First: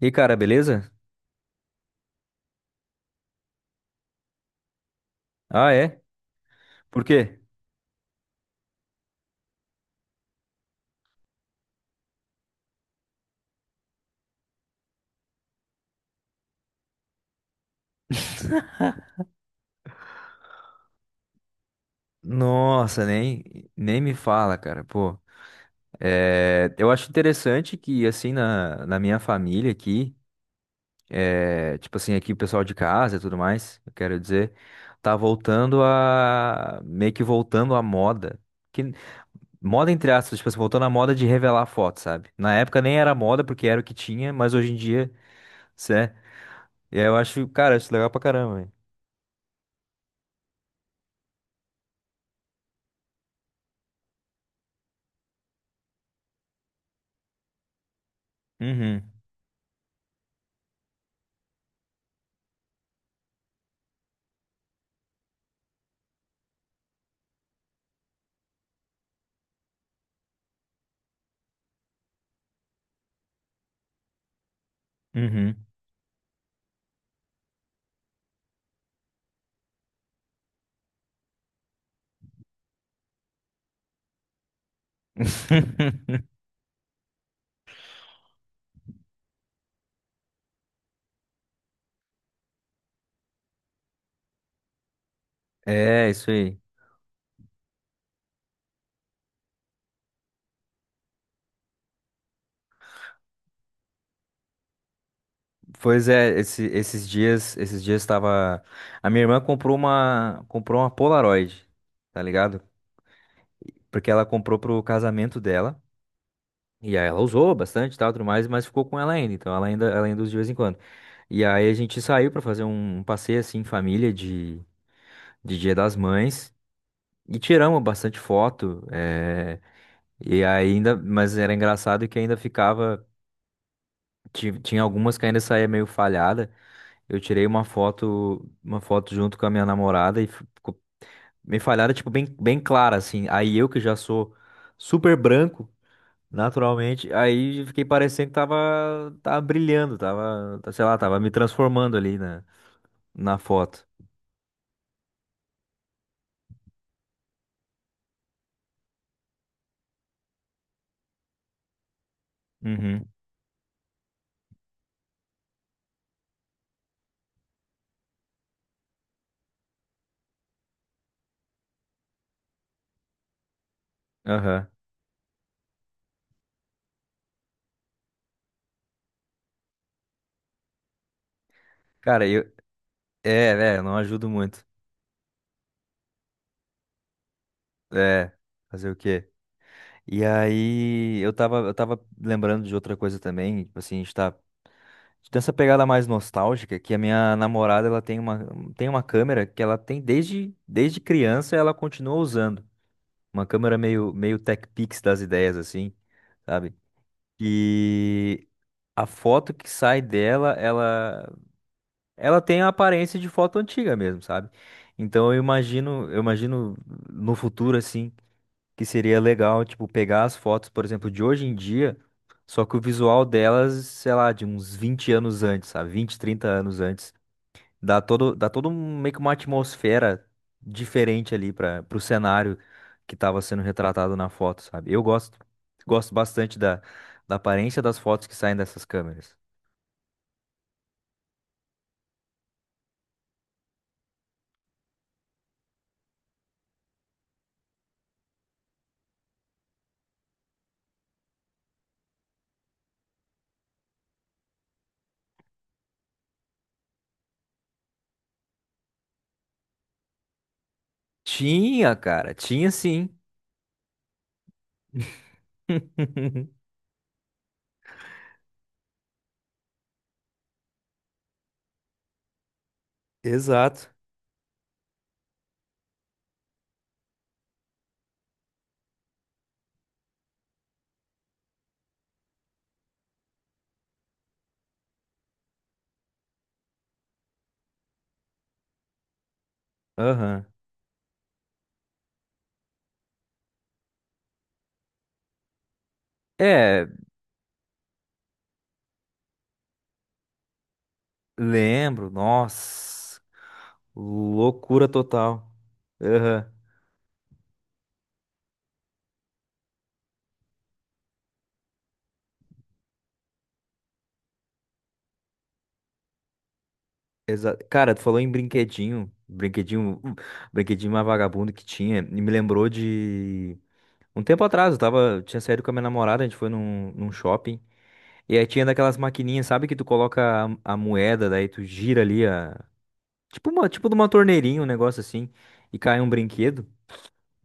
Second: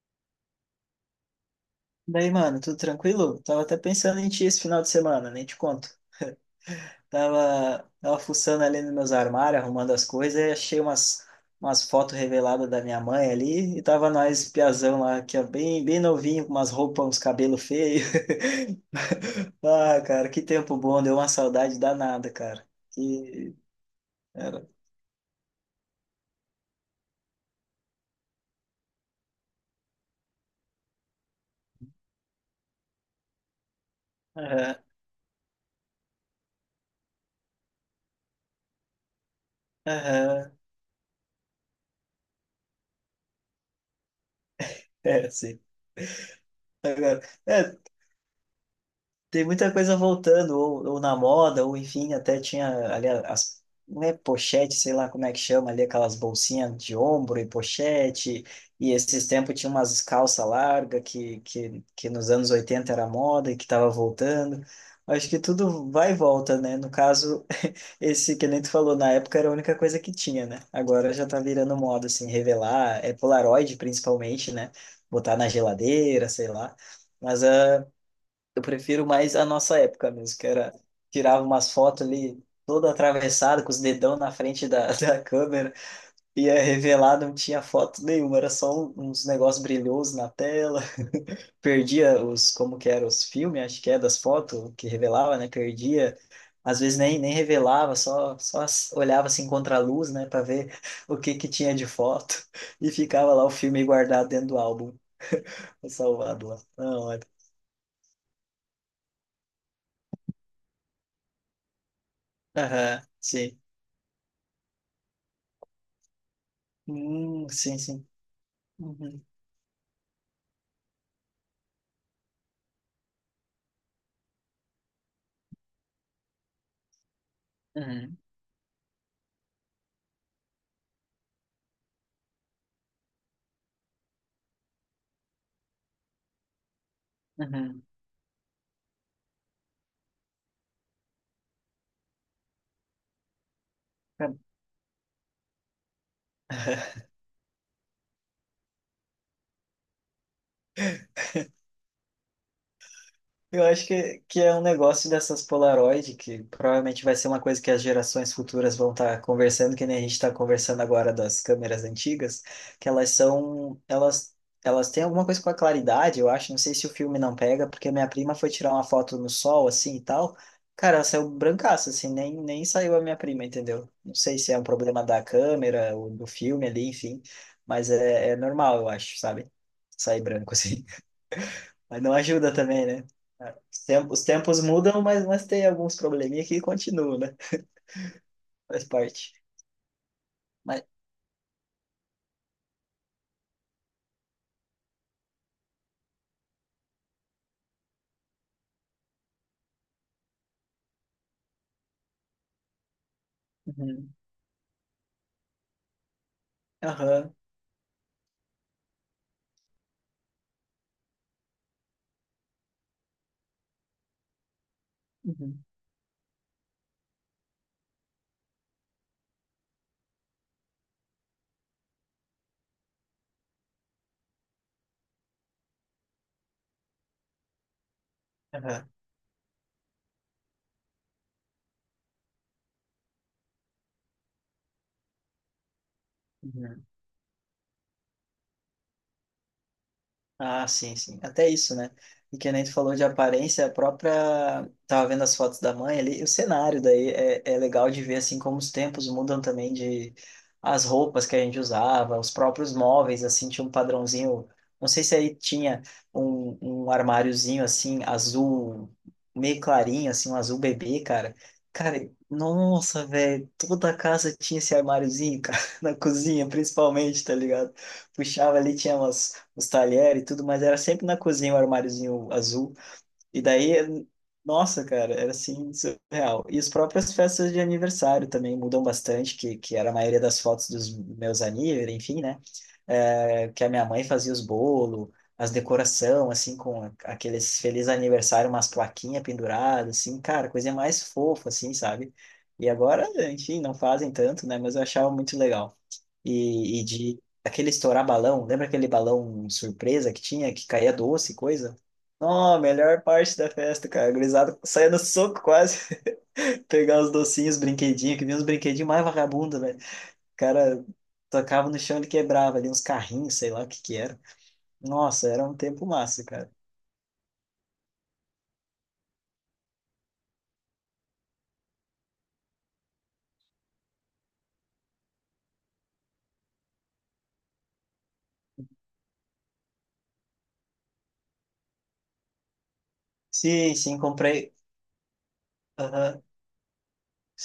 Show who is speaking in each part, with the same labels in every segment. Speaker 1: E cara, beleza?
Speaker 2: Daí, mano, tudo tranquilo? Tava até pensando em ti esse final de semana, nem te
Speaker 1: Ah,
Speaker 2: conto.
Speaker 1: é? Por quê?
Speaker 2: Tava fuçando ali nos meus armários, arrumando as coisas, e achei umas fotos reveladas da minha mãe ali, e tava nós, piazão lá, que é bem, bem novinho, com umas roupas, uns cabelos feios. Ah, cara, que tempo bom, deu uma saudade danada, cara.
Speaker 1: Nossa, nem,
Speaker 2: Que
Speaker 1: nem me fala,
Speaker 2: era.
Speaker 1: cara. Pô, é, eu acho interessante que, assim, na minha família aqui, é, tipo assim, aqui o pessoal de casa e tudo mais, eu quero dizer,
Speaker 2: Aham,
Speaker 1: tá voltando meio que voltando à moda. Que, Moda entre aspas, tipo
Speaker 2: aham,
Speaker 1: assim, voltando à moda de revelar foto, sabe? Na época nem era moda porque era o que tinha, mas hoje em dia,
Speaker 2: é, sim.
Speaker 1: cê, é, eu
Speaker 2: Agora,
Speaker 1: acho, cara,
Speaker 2: é,
Speaker 1: eu acho legal pra caramba, velho.
Speaker 2: tem muita coisa voltando, ou na moda, ou enfim, até tinha ali as, não é pochete, sei lá como é que chama ali, aquelas bolsinhas de ombro e pochete, e
Speaker 1: Uhum,
Speaker 2: esses tempos tinha umas calça larga que nos anos 80 era moda e que estava voltando. Acho que tudo vai e volta, né? No caso, esse que nem tu falou, na época era a única coisa que tinha, né? Agora já tá virando moda, assim, revelar, é Polaroid principalmente, né? Botar na
Speaker 1: uhum.
Speaker 2: geladeira, sei lá. Mas ah, eu prefiro mais a nossa época mesmo, que era tirava umas fotos ali todo atravessado com os dedão na frente da, da câmera, ia revelar, não tinha foto nenhuma, era só uns negócios brilhosos na tela. Perdia os, como que era, os filmes, acho que é das fotos que revelava, né?
Speaker 1: É,
Speaker 2: Perdia.
Speaker 1: isso aí.
Speaker 2: Às vezes nem revelava, só olhava assim contra a luz, né, para ver o que que tinha de foto e ficava lá o filme guardado dentro do álbum,
Speaker 1: Pois é,
Speaker 2: salvado lá.
Speaker 1: esse- esses
Speaker 2: Não,
Speaker 1: dias, esses dias tava. A minha irmã comprou uma Polaroid, tá ligado?
Speaker 2: aham, sim.
Speaker 1: Porque ela comprou pro casamento dela. E aí ela usou
Speaker 2: Sim,
Speaker 1: bastante, e
Speaker 2: sim.
Speaker 1: tal, tudo mais, mas ficou com ela
Speaker 2: Uhum,
Speaker 1: ainda. Então ela ainda usa de vez em quando. E aí a gente saiu pra fazer um passeio assim em família de, Dia das Mães e tiramos
Speaker 2: uhum,
Speaker 1: bastante foto. E ainda, mas era engraçado que ainda ficava, tinha algumas que ainda saía meio falhada. Eu tirei uma
Speaker 2: uhum.
Speaker 1: foto, uma foto junto com a minha namorada e me falharam, tipo, bem, bem clara, assim. Aí eu que já sou super branco,
Speaker 2: Tá.
Speaker 1: naturalmente, aí fiquei parecendo que tava brilhando, tava, sei lá, tava me transformando ali na
Speaker 2: Eu acho
Speaker 1: foto.
Speaker 2: que é um negócio dessas Polaroid, que provavelmente vai ser uma coisa que as gerações futuras vão estar conversando, que nem a gente está conversando agora das câmeras antigas, que
Speaker 1: Uhum,
Speaker 2: elas são, elas têm alguma coisa com a claridade, eu acho, não sei se o filme não pega, porque minha prima foi tirar uma foto no sol, assim, e tal, cara, ela saiu brancaça, assim, nem saiu a minha prima, entendeu? Não sei se é um
Speaker 1: aham.
Speaker 2: problema da câmera, ou do filme ali, enfim, mas é, é normal, eu acho, sabe? Sair branco, assim. Mas não
Speaker 1: Cara,
Speaker 2: ajuda também, né? Ah,
Speaker 1: é,
Speaker 2: Os
Speaker 1: não
Speaker 2: tem- os
Speaker 1: ajudo
Speaker 2: tempos
Speaker 1: muito.
Speaker 2: mudam, mas tem alguns probleminha que continuam, né?
Speaker 1: É,
Speaker 2: Faz
Speaker 1: fazer o quê?
Speaker 2: parte.
Speaker 1: E
Speaker 2: Mas,
Speaker 1: aí, eu tava lembrando de outra coisa também, tipo assim, a gente tá dessa pegada mais nostálgica, que a minha namorada ela tem uma câmera que ela tem desde criança e ela continua usando. Uma câmera
Speaker 2: uhum,
Speaker 1: meio Tech Pix das ideias, assim, sabe?
Speaker 2: aham,
Speaker 1: E a foto que sai dela, ela tem a aparência de foto antiga mesmo, sabe? Então eu
Speaker 2: uhum,
Speaker 1: imagino, eu imagino no futuro, assim, que seria legal, tipo, pegar as fotos, por exemplo, de hoje em dia. Só que o visual delas, sei lá, de uns 20 anos antes, sabe? 20, 30 anos antes.
Speaker 2: aham,
Speaker 1: Meio que uma atmosfera diferente ali para pro cenário que estava sendo retratado na foto, sabe? Eu gosto bastante da,
Speaker 2: uhum.
Speaker 1: da aparência das fotos que saem dessas câmeras.
Speaker 2: Ah, sim, sim. Até isso, né? E que nem tu falou de aparência, a própria. Tava vendo as fotos da mãe ali, o cenário daí é, é legal de ver assim como os tempos mudam também de as roupas que a gente usava, os próprios móveis, assim, tinha um padrãozinho. Não sei se aí tinha um, um armáriozinho assim, azul, meio clarinho, assim, um azul bebê, cara.
Speaker 1: Tinha,
Speaker 2: Cara,
Speaker 1: cara, tinha
Speaker 2: nossa,
Speaker 1: sim.
Speaker 2: velho, toda a casa tinha esse armáriozinho, cara, na cozinha, principalmente, tá ligado? Puxava ali, tinha umas os talheres e tudo, mas era sempre na cozinha o armáriozinho azul. E
Speaker 1: Exato.
Speaker 2: daí, nossa, cara, era assim, surreal. E as próprias festas de aniversário também mudam bastante, que era a maioria das fotos dos meus aníveis, enfim, né? É, que a minha mãe fazia os bolos, as decoração, assim, com aqueles feliz aniversário, umas plaquinhas penduradas, assim,
Speaker 1: Aham.
Speaker 2: cara, coisa mais fofa, assim, sabe? E agora, enfim, não fazem tanto, né? Mas eu achava muito legal. E
Speaker 1: É,
Speaker 2: de aquele estourar balão, lembra aquele balão surpresa que tinha, que caía doce e coisa?
Speaker 1: lembro,
Speaker 2: Ó, melhor
Speaker 1: nossa,
Speaker 2: parte da festa, cara. A gurizada
Speaker 1: loucura
Speaker 2: saia no soco
Speaker 1: total.
Speaker 2: quase,
Speaker 1: Aham.
Speaker 2: pegar os docinhos, os brinquedinhos, que vinha uns brinquedinhos mais vagabundos, velho. O cara tocava no chão e quebrava ali uns carrinhos, sei lá o que que era. Nossa, era um tempo massa, cara.
Speaker 1: Cara, tu falou em brinquedinho mais vagabundo que tinha, e me lembrou de um tempo atrás, eu tava, tinha saído com a minha namorada, a gente foi num shopping. E aí tinha daquelas maquininhas, sabe, que tu coloca a moeda, daí tu gira ali a. Tipo uma,
Speaker 2: Sim,
Speaker 1: tipo de
Speaker 2: sim,
Speaker 1: uma
Speaker 2: comprei.
Speaker 1: torneirinha, um negócio assim, e cai um
Speaker 2: Aham,
Speaker 1: brinquedo.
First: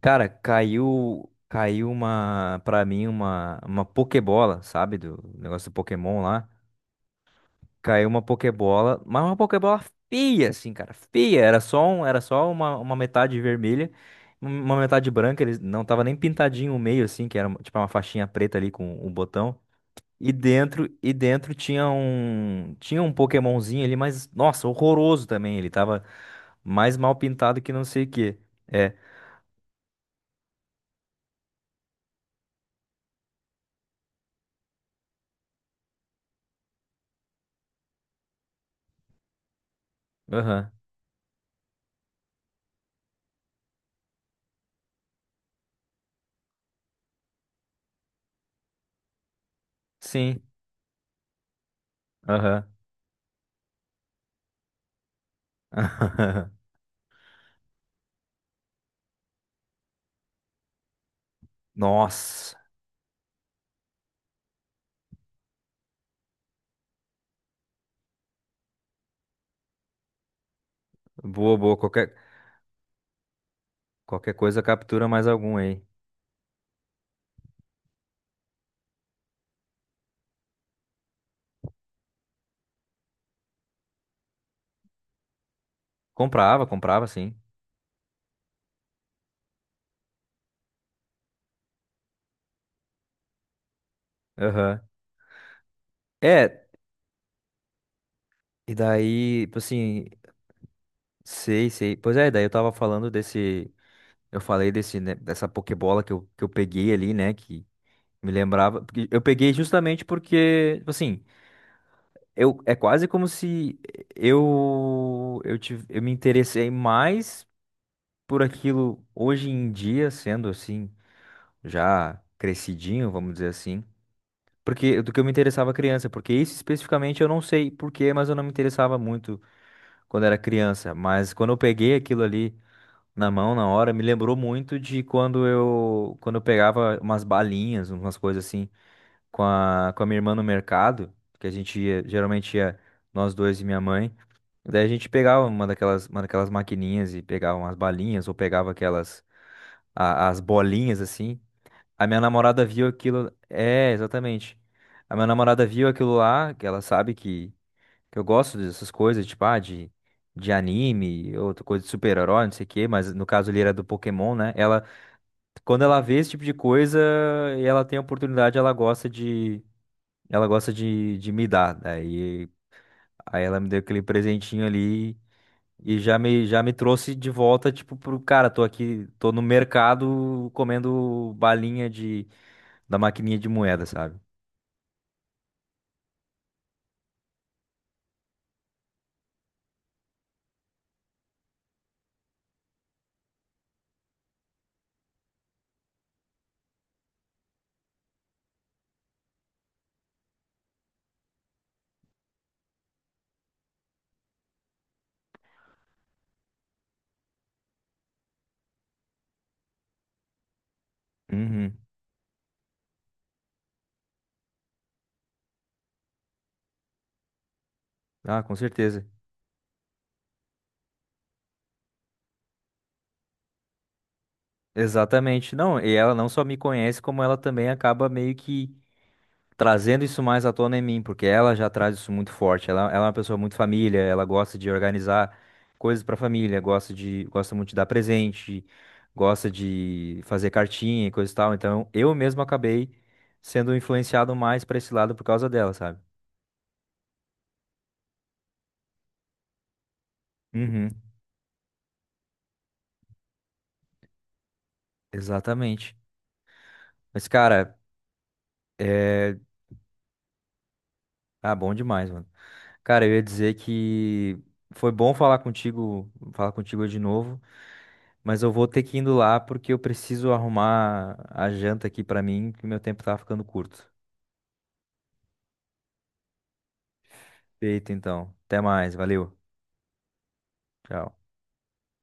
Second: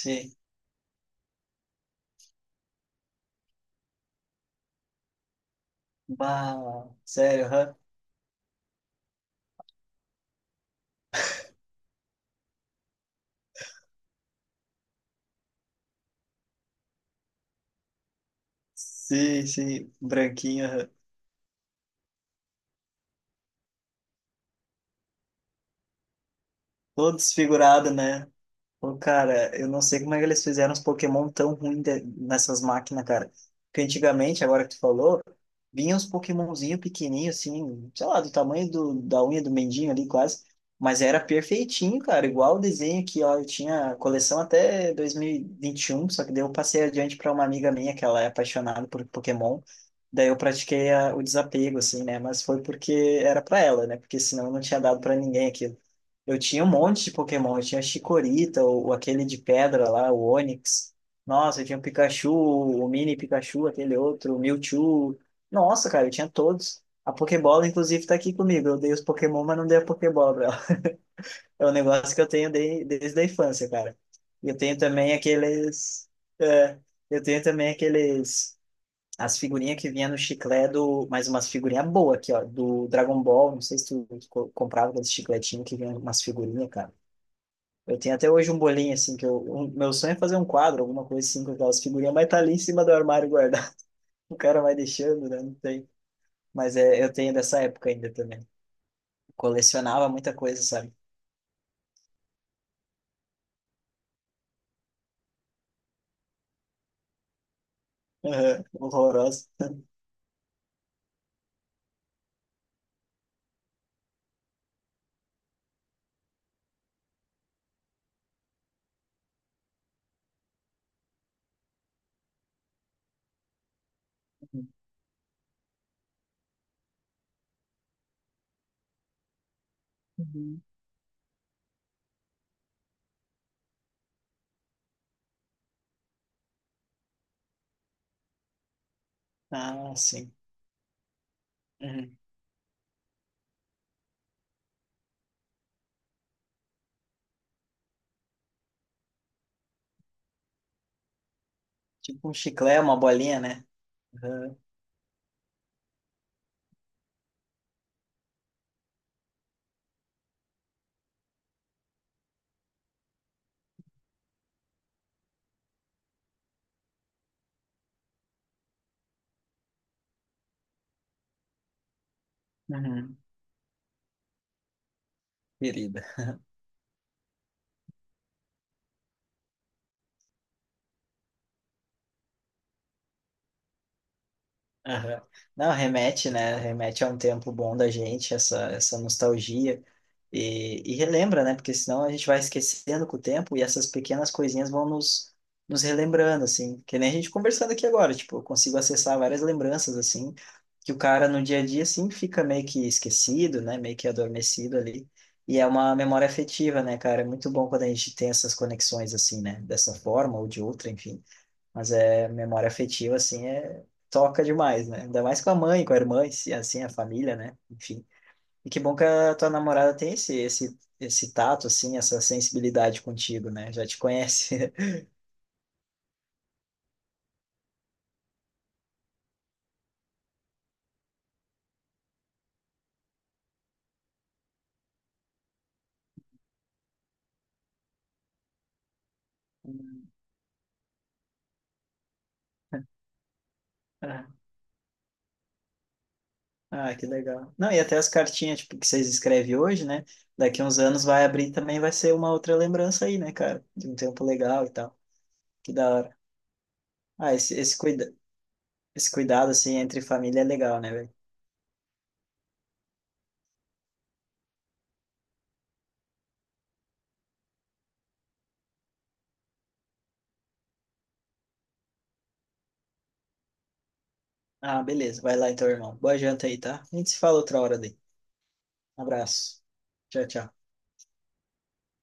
Speaker 1: Cara, caiu. Caiu uma, pra mim, uma Pokébola, sabe? Do negócio do Pokémon lá.
Speaker 2: Bah, sério, aham.
Speaker 1: Caiu uma Pokébola, mas uma Pokébola feia, assim, cara, feia. Era só um, era só uma metade vermelha, uma metade branca. Ele não tava nem pintadinho o meio, assim, que era tipo uma faixinha preta ali com um
Speaker 2: Sim,
Speaker 1: botão.
Speaker 2: sim,
Speaker 1: E
Speaker 2: branquinho,
Speaker 1: dentro,
Speaker 2: aham.
Speaker 1: e dentro tinha um, Pokémonzinho ali, mas nossa, horroroso também. Ele tava mais mal
Speaker 2: Todo
Speaker 1: pintado que não
Speaker 2: desfigurado,
Speaker 1: sei o
Speaker 2: né?
Speaker 1: quê. É,
Speaker 2: Pô, cara, eu não sei como é que eles fizeram os Pokémon tão ruins nessas máquinas, cara. Porque antigamente, agora que tu falou, vinha uns Pokémonzinho pequenininho, assim, sei lá, do tamanho do, da unha do mendinho ali, quase.
Speaker 1: aham,
Speaker 2: Mas era perfeitinho, cara, igual o desenho que ó, eu tinha a coleção até dois mil e vinte e um só que daí eu passei adiante para uma amiga minha que ela é apaixonada por Pokémon. Daí eu
Speaker 1: sim,
Speaker 2: pratiquei o desapego, assim, né? Mas foi
Speaker 1: aham.
Speaker 2: porque era para ela, né? Porque senão não tinha dado para ninguém eu tinha um monte de Pokémon. Eu tinha Chikorita, o aquele de pedra lá, o Onix. Nossa, eu tinha o Pikachu,
Speaker 1: Nossa,
Speaker 2: o Mini Pikachu, aquele outro, o Mewtwo. Nossa, cara, eu tinha todos. A Pokébola, inclusive, tá aqui comigo. Eu dei os Pokémon, mas não dei a Pokébola pra ela.
Speaker 1: boa,
Speaker 2: É um
Speaker 1: boa. Qualquer,
Speaker 2: negócio que eu tenho desde a infância, cara.
Speaker 1: qualquer
Speaker 2: E eu
Speaker 1: coisa
Speaker 2: tenho
Speaker 1: captura
Speaker 2: também
Speaker 1: mais algum aí.
Speaker 2: aqueles. É, eu tenho também aqueles. As figurinhas que vinha no chiclete do. Mais umas figurinhas boas aqui, ó. Do Dragon Ball. Não sei se tu, tu comprava aqueles chicletinhos que vinha umas
Speaker 1: Comprava,
Speaker 2: figurinhas, cara.
Speaker 1: comprava, sim.
Speaker 2: Eu tenho até hoje um bolinho, assim, que eu, meu sonho é fazer um quadro, alguma coisa assim, com aquelas figurinhas, mas tá ali em cima do armário guardado. O cara vai
Speaker 1: Aham.
Speaker 2: deixando, né? Não tem.
Speaker 1: É,
Speaker 2: Mas é, eu tenho dessa época ainda também.
Speaker 1: e daí, tipo assim,
Speaker 2: Colecionava muita coisa, sabe?
Speaker 1: sei, sei. Pois é, daí eu tava falando desse. Eu falei desse, né, dessa Pokébola que eu peguei ali, né? Que me
Speaker 2: Aham,
Speaker 1: lembrava. Porque eu
Speaker 2: horrorosa.
Speaker 1: peguei justamente porque, tipo assim, eu, é quase como se eu me interessei mais por aquilo hoje em dia, sendo assim, já crescidinho, vamos dizer assim. Porque do que eu me interessava criança, porque isso especificamente eu não sei porquê, mas eu não me interessava muito quando era
Speaker 2: Uhum.
Speaker 1: criança, mas quando eu peguei aquilo ali na mão na hora, me lembrou muito de quando eu pegava umas balinhas, umas coisas assim, com a
Speaker 2: Ah,
Speaker 1: com a minha
Speaker 2: sim.
Speaker 1: irmã no mercado, que a gente ia,
Speaker 2: Uhum.
Speaker 1: geralmente ia nós dois e minha mãe. Daí a gente pegava uma daquelas maquininhas e pegava umas balinhas ou pegava aquelas as bolinhas assim. A minha
Speaker 2: Tipo um
Speaker 1: namorada
Speaker 2: chiclete,
Speaker 1: viu
Speaker 2: uma
Speaker 1: aquilo,
Speaker 2: bolinha, né?
Speaker 1: é,
Speaker 2: Uhum.
Speaker 1: exatamente. A minha namorada viu aquilo lá, que ela sabe que eu gosto dessas coisas, tipo, ah, de anime, outra coisa de super-herói, não sei o quê, mas no caso ali era do Pokémon, né? Ela, quando ela vê esse tipo de coisa e ela tem a oportunidade, ela gosta de me dar. Daí,
Speaker 2: Uhum.
Speaker 1: aí ela me deu aquele presentinho ali e
Speaker 2: Querido.
Speaker 1: já me trouxe de volta, tipo, pro cara, tô aqui, tô no mercado comendo balinha da maquininha de moeda, sabe?
Speaker 2: Aham. Não, remete, né? Remete a um tempo bom da gente, essa nostalgia. E relembra, né? Porque senão a gente vai esquecendo com o tempo e essas pequenas coisinhas vão nos, relembrando, assim. Que nem a gente conversando aqui agora, tipo, eu consigo acessar várias lembranças, assim, que o cara no dia a dia, assim, fica meio que esquecido, né? Meio que adormecido ali. E é uma memória afetiva, né, cara? É muito bom quando a gente tem essas conexões, assim, né? Dessa forma ou de outra, enfim.
Speaker 1: Uhum.
Speaker 2: Mas é memória afetiva, assim, é toca demais, né? Ainda mais com a mãe, com a irmã, e assim, a família, né? Enfim.
Speaker 1: Ah, com
Speaker 2: E que bom que
Speaker 1: certeza.
Speaker 2: a tua namorada tem esse tato, assim, essa sensibilidade contigo, né? Já te conhece.
Speaker 1: Exatamente. Não, e ela não só me conhece, como ela também acaba meio que trazendo isso mais à tona em mim, porque ela já traz isso muito forte. Ela é uma pessoa muito família, ela gosta de organizar coisas para família, gosta muito de dar presente, gosta
Speaker 2: Hum.
Speaker 1: de fazer cartinha e coisa e tal. Então, eu mesmo acabei sendo
Speaker 2: Ah,
Speaker 1: influenciado mais para esse lado por causa dela, sabe?
Speaker 2: ah, que legal. Não, e até as cartinhas, tipo, que vocês escrevem hoje, né? Daqui uns
Speaker 1: Uhum,
Speaker 2: anos vai abrir também, vai ser uma outra lembrança aí, né, cara? De um tempo legal e tal. Que da
Speaker 1: exatamente.
Speaker 2: hora.
Speaker 1: Mas,
Speaker 2: Ah,
Speaker 1: cara,
Speaker 2: esse
Speaker 1: é.
Speaker 2: cuidado, assim, entre família é legal, né, velho?
Speaker 1: Ah, bom demais, mano. Cara, eu ia dizer que foi bom falar contigo de novo, mas eu vou ter que ir indo lá porque eu preciso arrumar a janta aqui pra mim, que meu tempo tá ficando curto.
Speaker 2: Ah, beleza. Vai lá então, irmão. Boa janta aí, tá? A gente se fala outra hora
Speaker 1: Feito
Speaker 2: daí.
Speaker 1: então. Até mais, valeu.
Speaker 2: Abraço. Tchau, tchau.
Speaker 1: Tchau.